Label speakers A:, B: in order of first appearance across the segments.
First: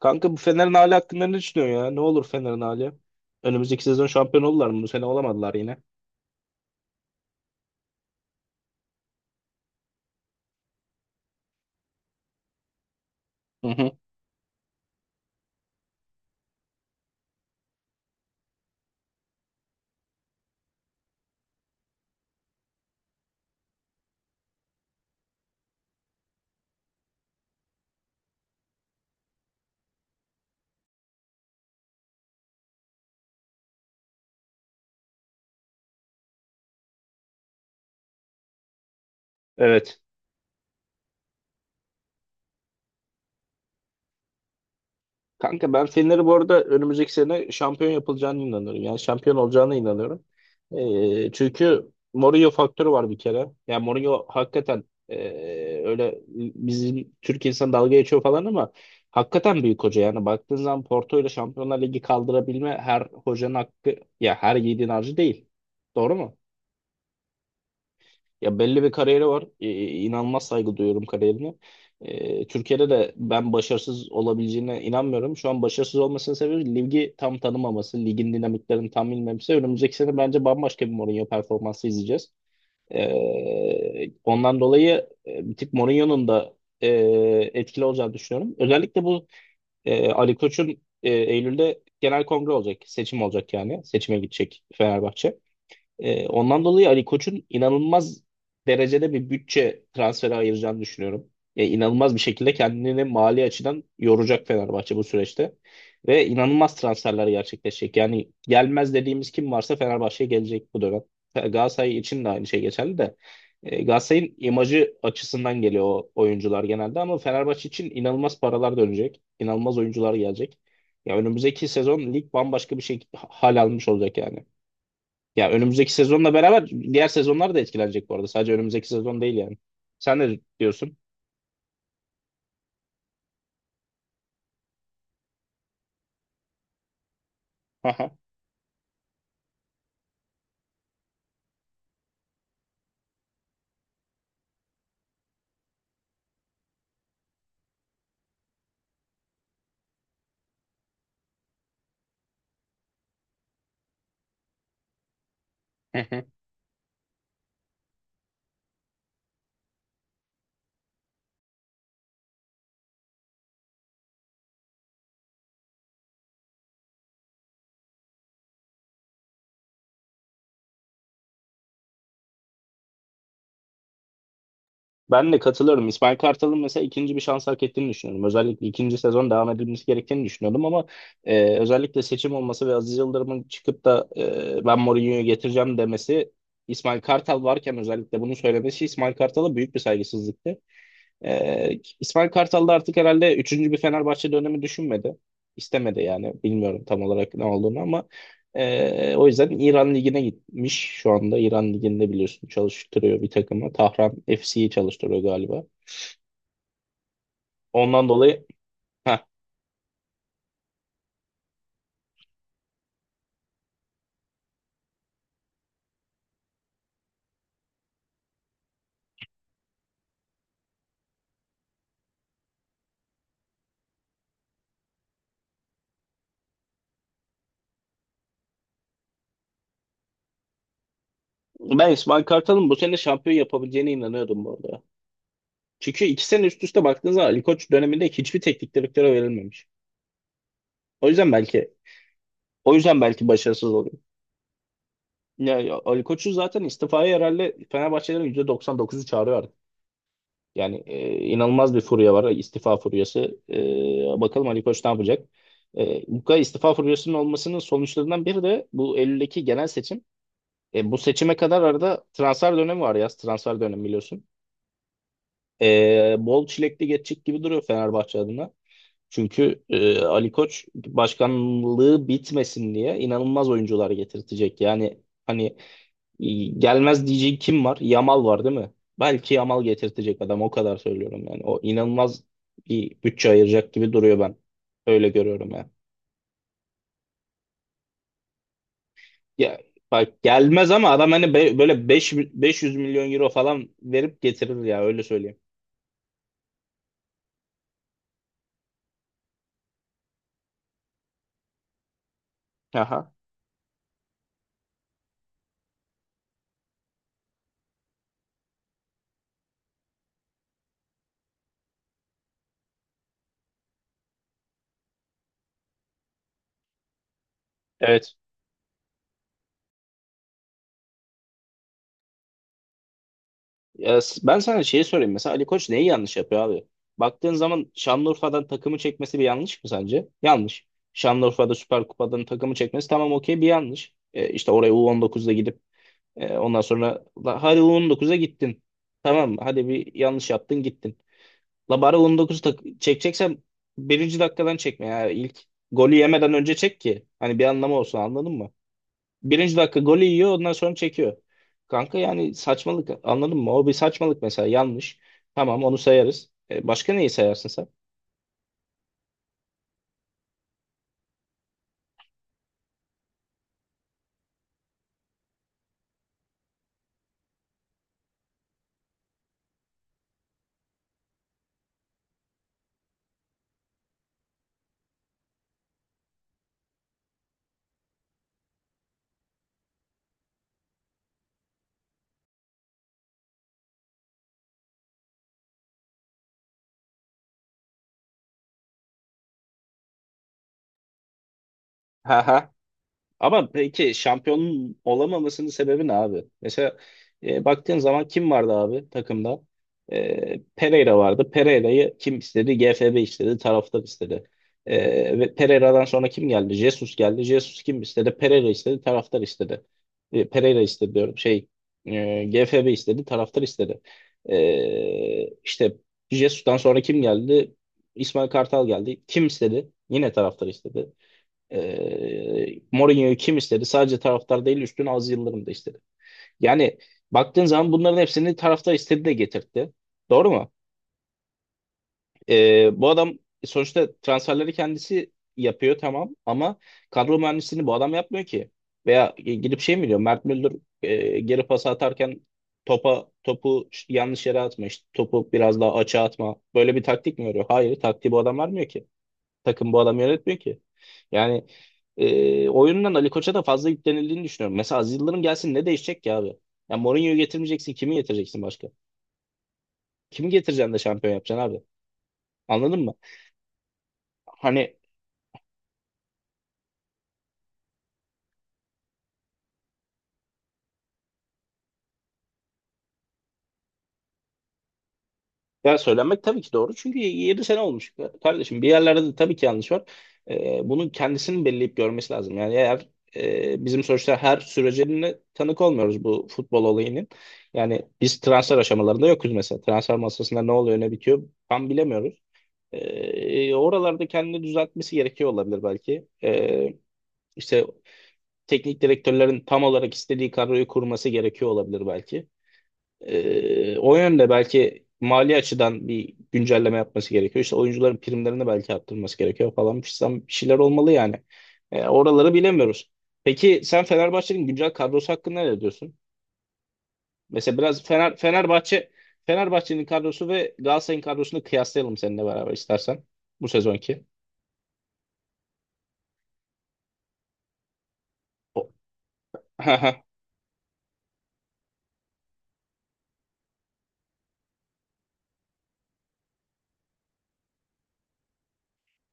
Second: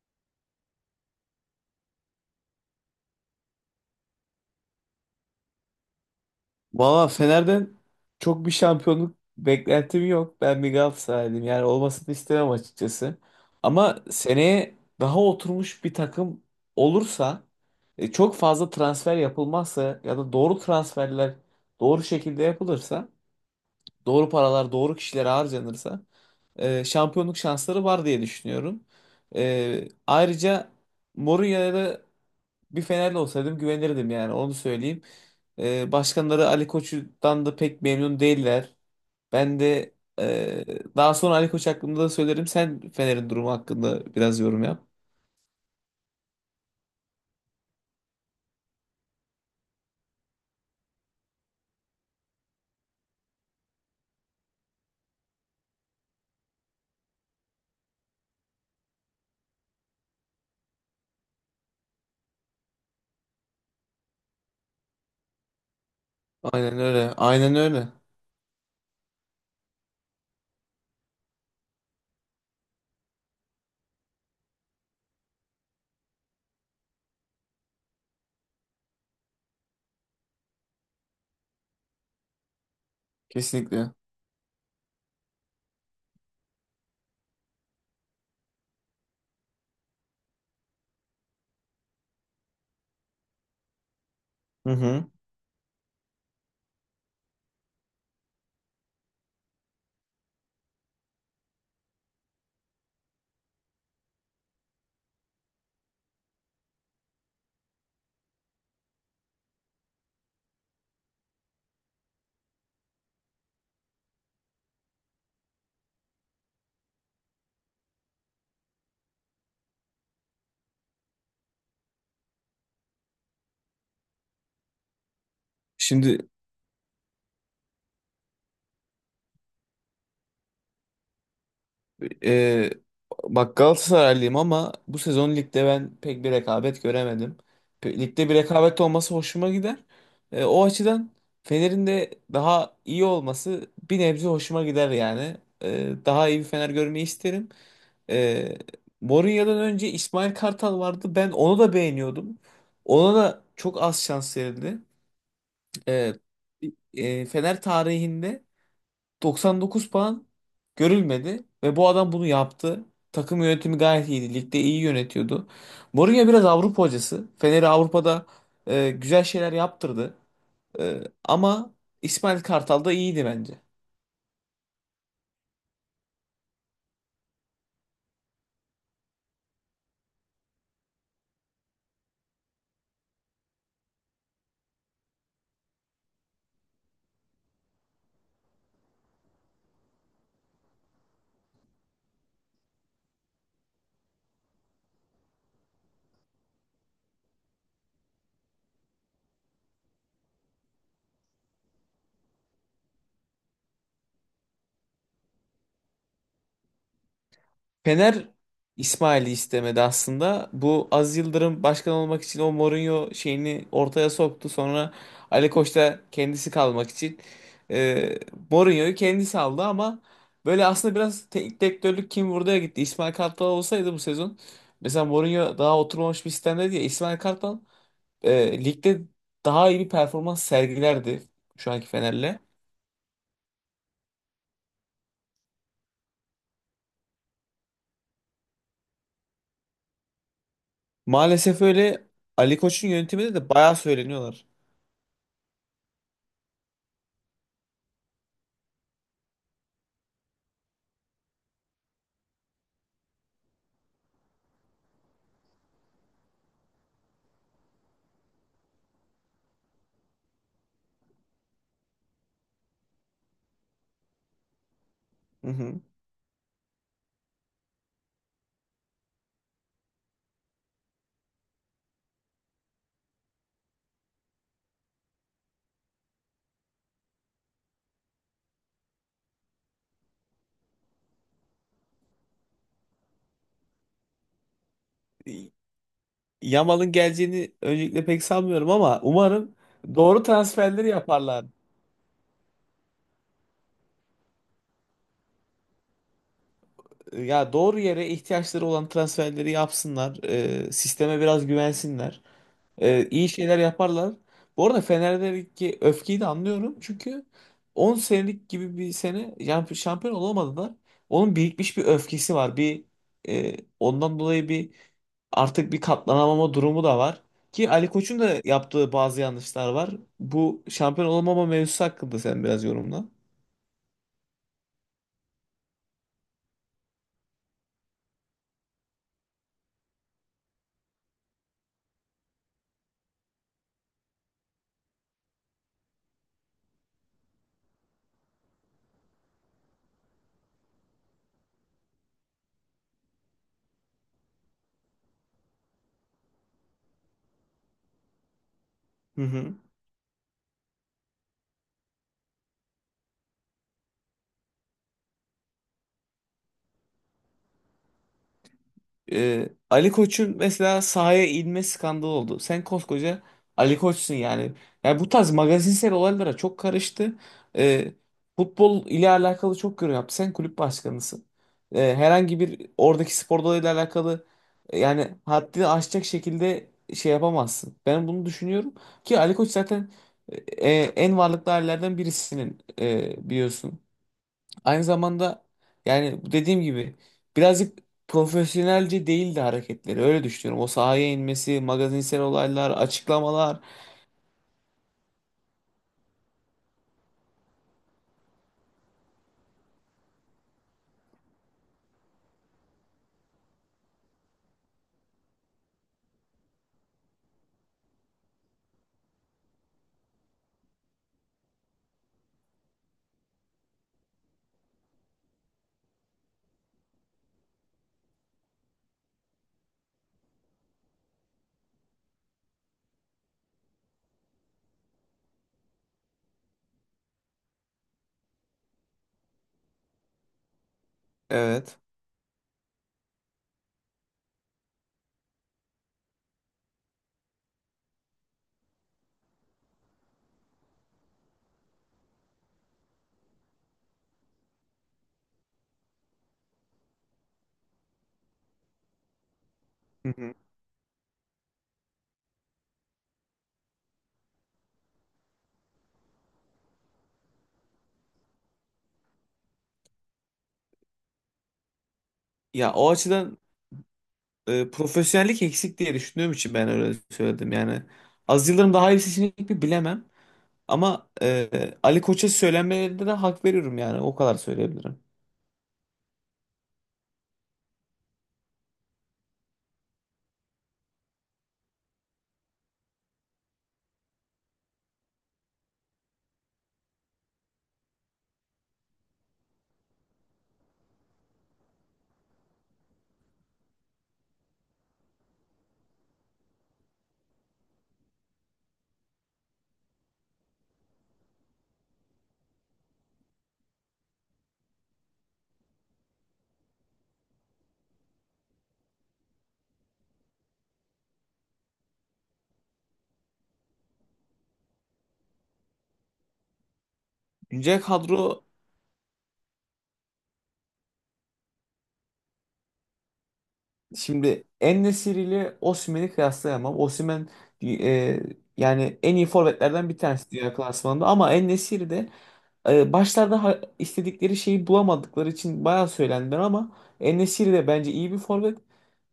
A: Kanka bu Fener'in hali hakkında ne düşünüyorsun ya? Ne olur Fener'in hali? Önümüzdeki sezon şampiyon oldular mı? Bu sene olamadılar yine.
B: Valla Fener'den çok bir şampiyonluk beklentim yok. Ben bir Galatasaraylıyım. Yani olmasını istemem açıkçası.
A: Hı hı.
B: Ama seneye daha oturmuş bir takım olursa, çok fazla transfer yapılmazsa ya da doğru transferler doğru şekilde yapılırsa, doğru paralar doğru kişilere harcanırsa şampiyonluk şansları var diye düşünüyorum. Ayrıca Mourinho'ya da bir Fenerli olsaydım güvenirdim, yani onu söyleyeyim. Başkanları Ali Koç'tan da pek memnun değiller. Ben de
A: Evet.
B: e, daha sonra Ali Koç hakkında da söylerim. Sen Fener'in durumu hakkında biraz yorum yap.
A: Kanka ben Fener'i bu arada önümüzdeki sene şampiyon yapılacağına inanıyorum. Yani şampiyon olacağına inanıyorum. Çünkü Mourinho faktörü var bir kere. Yani Mourinho hakikaten öyle bizim Türk insan dalga geçiyor falan ama hakikaten büyük hoca. Yani baktığın zaman Porto ile Şampiyonlar Ligi kaldırabilme her hocanın hakkı ya her yiğidin harcı değil. Doğru mu?
B: Aynen öyle. Aynen öyle.
A: Ya belli bir kariyeri var. İnanılmaz saygı duyuyorum kariyerine. Türkiye'de de ben başarısız olabileceğine inanmıyorum. Şu an başarısız olmasının sebebi ligi tam tanımaması, ligin dinamiklerini tam bilmemesi. Önümüzdeki sene bence bambaşka bir Mourinho performansı izleyeceğiz.
B: Kesinlikle.
A: Ondan dolayı bir tık Mourinho'nun da e, etkili olacağını düşünüyorum. Özellikle bu Ali Koç'un Eylül'de genel kongre olacak, seçim olacak yani. Seçime gidecek
B: Hı hı.
A: Fenerbahçe. Ondan dolayı Ali Koç'un inanılmaz derecede bir bütçe transferi ayıracağını düşünüyorum. Yani inanılmaz bir şekilde kendini mali açıdan yoracak Fenerbahçe bu süreçte. Ve inanılmaz transferler gerçekleşecek. Yani gelmez dediğimiz kim varsa Fenerbahçe'ye gelecek bu dönem. Galatasaray için de aynı şey geçerli de. Galatasaray'ın imajı açısından geliyor o oyuncular genelde ama Fenerbahçe için inanılmaz paralar dönecek. İnanılmaz oyuncular gelecek. Ya önümüzdeki sezon lig bambaşka bir şey hal almış olacak yani. Ya önümüzdeki
B: Şimdi
A: sezonla beraber diğer sezonlar da etkilenecek bu arada. Sadece önümüzdeki sezon değil yani. Sen ne diyorsun?
B: Ee, bak, Galatasaraylıyım ama bu sezon ligde ben pek bir rekabet göremedim.
A: Aha.
B: Ligde bir rekabet olması hoşuma gider. O açıdan Fener'in de daha iyi olması bir nebze hoşuma gider yani. Daha iyi bir Fener görmeyi isterim. Ee, Mourinho'dan önce İsmail Kartal vardı. Ben onu da beğeniyordum. Ona da çok az şans verildi.
A: Hı
B: Ee,
A: hı.
B: Fener tarihinde 99 puan görülmedi ve bu adam bunu yaptı. Takım yönetimi gayet iyiydi. Ligde iyi yönetiyordu. Mourinho biraz Avrupa hocası. Fener'i Avrupa'da güzel şeyler yaptırdı. Ama İsmail Kartal da iyiydi bence.
A: Ben de katılıyorum. İsmail Kartal'ın mesela ikinci bir şans hak ettiğini düşünüyorum. Özellikle ikinci sezon devam edilmesi gerektiğini düşünüyordum ama özellikle seçim olması ve Aziz Yıldırım'ın çıkıp da ben Mourinho'yu getireceğim demesi İsmail Kartal varken özellikle bunu söylemesi İsmail Kartal'a büyük bir saygısızlıktı. İsmail Kartal da artık herhalde üçüncü bir Fenerbahçe dönemi düşünmedi. İstemedi yani. Bilmiyorum tam olarak ne olduğunu ama o yüzden İran Ligi'ne gitmiş şu anda. İran Ligi'nde biliyorsun çalıştırıyor bir takımı. Tahran FC'yi çalıştırıyor galiba. Ondan
B: Fener
A: dolayı heh,
B: İsmail'i istemedi aslında. Bu Aziz Yıldırım başkan olmak için o Mourinho şeyini ortaya soktu. Sonra Ali Koç da kendisi kalmak için e, Mourinho'yu kendisi aldı ama böyle aslında biraz teknik direktörlük kim buraya gitti. İsmail Kartal olsaydı bu sezon, mesela Mourinho daha oturmamış bir sistemde diye, İsmail Kartal ligde daha iyi bir performans sergilerdi şu anki
A: ben İsmail
B: Fener'le.
A: Kartal'ın bu sene şampiyon yapabileceğine inanıyordum bu arada. Çünkü iki sene üst üste baktığınız zaman Ali Koç döneminde hiçbir teknik direktöre verilmemiş. O yüzden
B: Maalesef
A: belki
B: öyle. Ali
A: o
B: Koç'un
A: yüzden belki
B: yönetiminde de
A: başarısız
B: bayağı
A: oluyor.
B: söyleniyorlar.
A: Ya, Ali Koç'u zaten istifaya herhalde Fenerbahçelerin %99'u çağırıyor artık. Yani inanılmaz bir furya var, istifa furyası. Bakalım Ali Koç ne yapacak? Bu kadar istifa furyasının olmasının sonuçlarından biri de bu Eylül'deki genel seçim. Bu seçime kadar arada transfer dönemi var yaz. Transfer dönemi biliyorsun.
B: Hı hı.
A: Bol çilekli geçecek gibi duruyor Fenerbahçe adına. Çünkü Ali Koç başkanlığı bitmesin diye inanılmaz oyuncular getirtecek. Yani hani gelmez diyeceği kim var? Yamal var değil mi? Belki Yamal getirtecek adam o kadar söylüyorum yani. O inanılmaz bir bütçe ayıracak gibi duruyor ben. Öyle görüyorum yani.
B: Yamal'ın geleceğini öncelikle pek sanmıyorum ama umarım
A: Ya, bak
B: doğru
A: gelmez
B: transferleri
A: ama adam hani
B: yaparlar.
A: böyle 500 milyon euro falan verip getirir ya öyle söyleyeyim.
B: Ya doğru yere ihtiyaçları olan transferleri yapsınlar. Sisteme biraz güvensinler.
A: Aha.
B: İyi şeyler yaparlar. Bu arada Fener'deki öfkeyi de anlıyorum. Çünkü 10 senelik gibi bir sene, yani şampiyon olamadılar. Onun birikmiş bir öfkesi var. Ondan dolayı artık bir katlanamama durumu da var. Ki Ali
A: Evet.
B: Koç'un da yaptığı bazı yanlışlar var. Bu şampiyon olamama mevzusu hakkında sen biraz yorumla.
A: Ya, ben sana şeyi sorayım mesela Ali Koç neyi yanlış yapıyor abi? Baktığın zaman Şanlıurfa'dan takımı çekmesi bir yanlış mı sence? Yanlış. Şanlıurfa'da Süper Kupa'dan takımı çekmesi tamam okey bir yanlış. İşte oraya U19'da gidip ondan sonra la, hadi U19'a gittin. Tamam mı? Hadi bir yanlış yaptın gittin. La bari U19 çekeceksen birinci dakikadan çekme ya. İlk golü yemeden önce çek ki. Hani bir anlamı olsun anladın mı?
B: Hı hı.
A: Birinci dakika golü yiyor ondan sonra çekiyor. Kanka yani saçmalık anladın mı? O bir saçmalık mesela yanlış. Tamam onu sayarız. Başka neyi sayarsın sen?
B: Ali Koç'un mesela sahaya inme skandalı oldu. Sen koskoca Ali Koç'sun yani. Yani bu tarz magazinsel olaylara çok karıştı. Ee, Futbol ile alakalı çok yorum yaptı. Sen kulüp başkanısın. Herhangi bir oradaki spor dalıyla alakalı yani haddini aşacak şekilde şey yapamazsın. Ben bunu düşünüyorum ki Ali Koç zaten e, en varlıklı ailelerden birisinin biliyorsun. Aynı zamanda, yani dediğim gibi, birazcık profesyonelce değildi hareketleri. Öyle düşünüyorum. O sahaya inmesi, magazinsel olaylar,
A: Ama
B: açıklamalar.
A: peki şampiyonun olamamasının sebebi ne abi? Mesela baktığın zaman kim vardı abi takımda? Pereira vardı. Pereira'yı kim istedi? GFB istedi. Taraftar istedi. Ve Pereira'dan sonra kim geldi? Jesus geldi. Jesus kim istedi? Pereira istedi. Taraftar istedi. Pereira istedi diyorum. Şey GFB istedi. Taraftar istedi. İşte Jesus'tan sonra kim geldi? İsmail Kartal geldi. Kim istedi? Yine taraftar istedi. Mourinho'yu kim istedi? Sadece taraftar değil üstüne Aziz Yıldırım da istedi. Yani baktığın zaman bunların hepsini taraftar istedi de getirtti. Doğru mu?
B: Evet.
A: Bu adam sonuçta transferleri kendisi yapıyor tamam ama kadro mühendisliğini bu adam yapmıyor ki. Veya gidip şey mi diyor? Mert Müldür geri pas atarken topu yanlış yere atma işte topu biraz daha açığa atma. Böyle bir taktik mi veriyor? Hayır taktiği bu adam vermiyor ki. Takım bu adam
B: Hı hı.
A: yönetmiyor ki. Yani oyundan Ali Koç'a da fazla yüklenildiğini düşünüyorum. Mesela Aziz Yıldırım gelsin ne değişecek ki abi? Ya Mourinho'yu getirmeyeceksin kimi getireceksin başka? Kimi getireceksin de şampiyon yapacaksın abi?
B: Ya
A: Anladın
B: o
A: mı?
B: açıdan
A: Hani
B: profesyonellik eksik diye düşündüğüm için ben öyle söyledim. Yani az yıllarım daha iyi bir seçenek mi bilemem. Ama Ali Koç'a söylenmelerinde de hak veriyorum yani. O kadar söyleyebilirim.
A: ya söylenmek tabii ki doğru çünkü 7 sene olmuş kardeşim. Bir yerlerde de tabii ki yanlış var. Bunun kendisinin belleyip görmesi lazım. Yani eğer bizim sonuçta her sürecine tanık olmuyoruz bu futbol olayının. Yani biz transfer aşamalarında yokuz mesela. Transfer masasında ne oluyor ne bitiyor tam bilemiyoruz. Oralarda kendini düzeltmesi gerekiyor olabilir belki. İşte teknik direktörlerin tam olarak istediği kadroyu kurması gerekiyor olabilir belki. O yönde belki mali açıdan bir güncelleme yapması gerekiyor. İşte oyuncuların primlerini belki arttırması gerekiyor falan. Bir şeyler olmalı yani. Oraları bilemiyoruz. Peki sen Fenerbahçe'nin güncel kadrosu hakkında ne diyorsun? Mesela
B: Güncel
A: biraz Fener,
B: kadro.
A: Fenerbahçe Fenerbahçe'nin kadrosu ve Galatasaray'ın kadrosunu kıyaslayalım seninle beraber istersen bu sezonki.
B: Şimdi En-Nesyri ile Osimhen'i kıyaslayamam. Osimhen e,
A: O-
B: yani en iyi forvetlerden bir tanesi dünya klasmanında, ama En-Nesyri de başlarda istedikleri şeyi bulamadıkları için bayağı söylendiler ama En-Nesyri de bence iyi bir forvet.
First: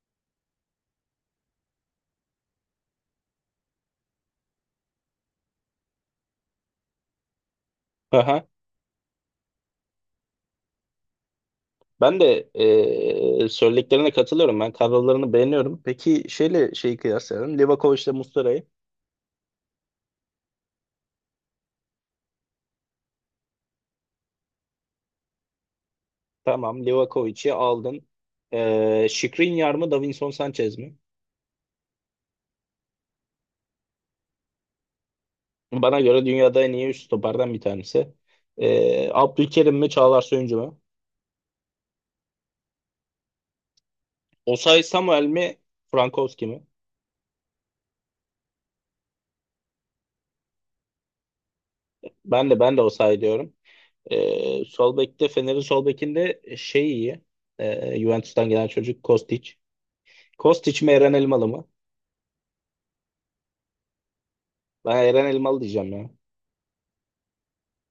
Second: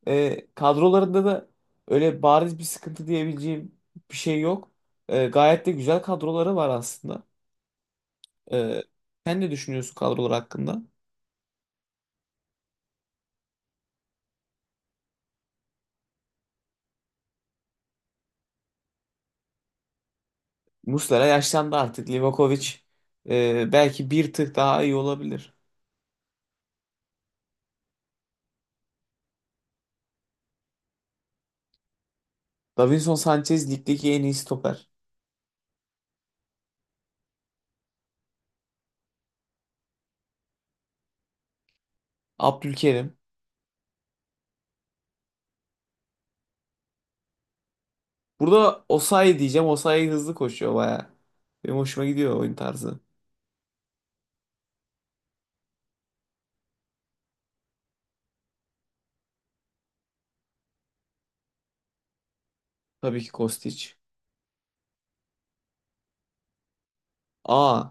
B: Kadrolarında da öyle bariz bir sıkıntı diyebileceğim bir şey yok. Gayet de güzel kadroları var aslında.
A: Aha.
B: E, Sen ne düşünüyorsun kadrolar hakkında?
A: Ben de söylediklerine katılıyorum. Ben kadrolarını beğeniyorum. Peki şeyle şeyi kıyaslayalım. Livakovic'le Muslera'yı.
B: Muslera yaşlandı artık. Livakovic belki bir tık daha iyi olabilir.
A: Tamam, Livakovic'i aldın. Skriniar mı, Davinson Sanchez mi?
B: Davinson Sanchez ligdeki en iyi stoper.
A: Bana göre dünyada en iyi üst stoperden bir tanesi. Abdülkerim mi, Çağlar Söyüncü mü?
B: Abdülkerim.
A: Osay Samuel mi, Frankowski mi?
B: Burada Osayi diyeceğim. Osayi hızlı koşuyor baya. Benim hoşuma gidiyor
A: Ben
B: oyun
A: de ben de
B: tarzı.
A: Osay diyorum. Sol bekte Fener'in sol bekinde şey iyi. Juventus'tan gelen çocuk Kostic. Kostic mi, Eren Elmalı mı?
B: Tabii ki Kostić.
A: Ben Eren Elmalı diyeceğim ya.
B: Aa,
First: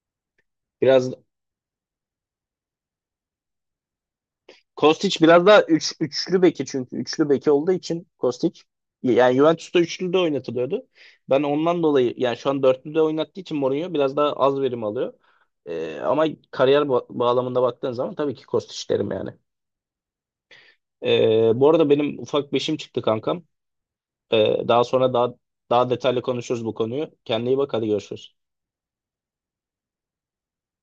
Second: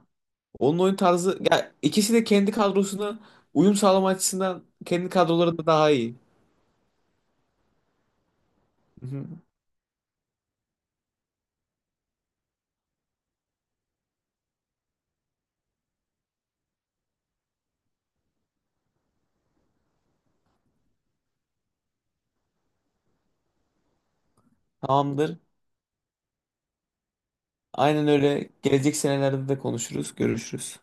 B: onun oyun
A: Biraz
B: tarzı, ya ikisi de kendi kadrosuna uyum sağlama açısından kendi
A: Kostić biraz
B: kadroları
A: daha
B: da daha iyi.
A: üçlü beki çünkü üçlü beki olduğu için Kostić
B: Hı hı.
A: yani Juventus'ta üçlü de oynatılıyordu. Ben ondan dolayı yani şu an dörtlü de oynattığı için Mourinho biraz daha az verim alıyor. Ama kariyer bağlamında baktığın zaman tabii ki Kostić derim yani. Bu arada benim ufak beşim çıktı kankam. Daha sonra
B: Tamamdır.
A: daha detaylı konuşuruz bu konuyu. Kendine iyi bak hadi
B: Aynen
A: görüşürüz.
B: öyle. Gelecek senelerde de konuşuruz, görüşürüz.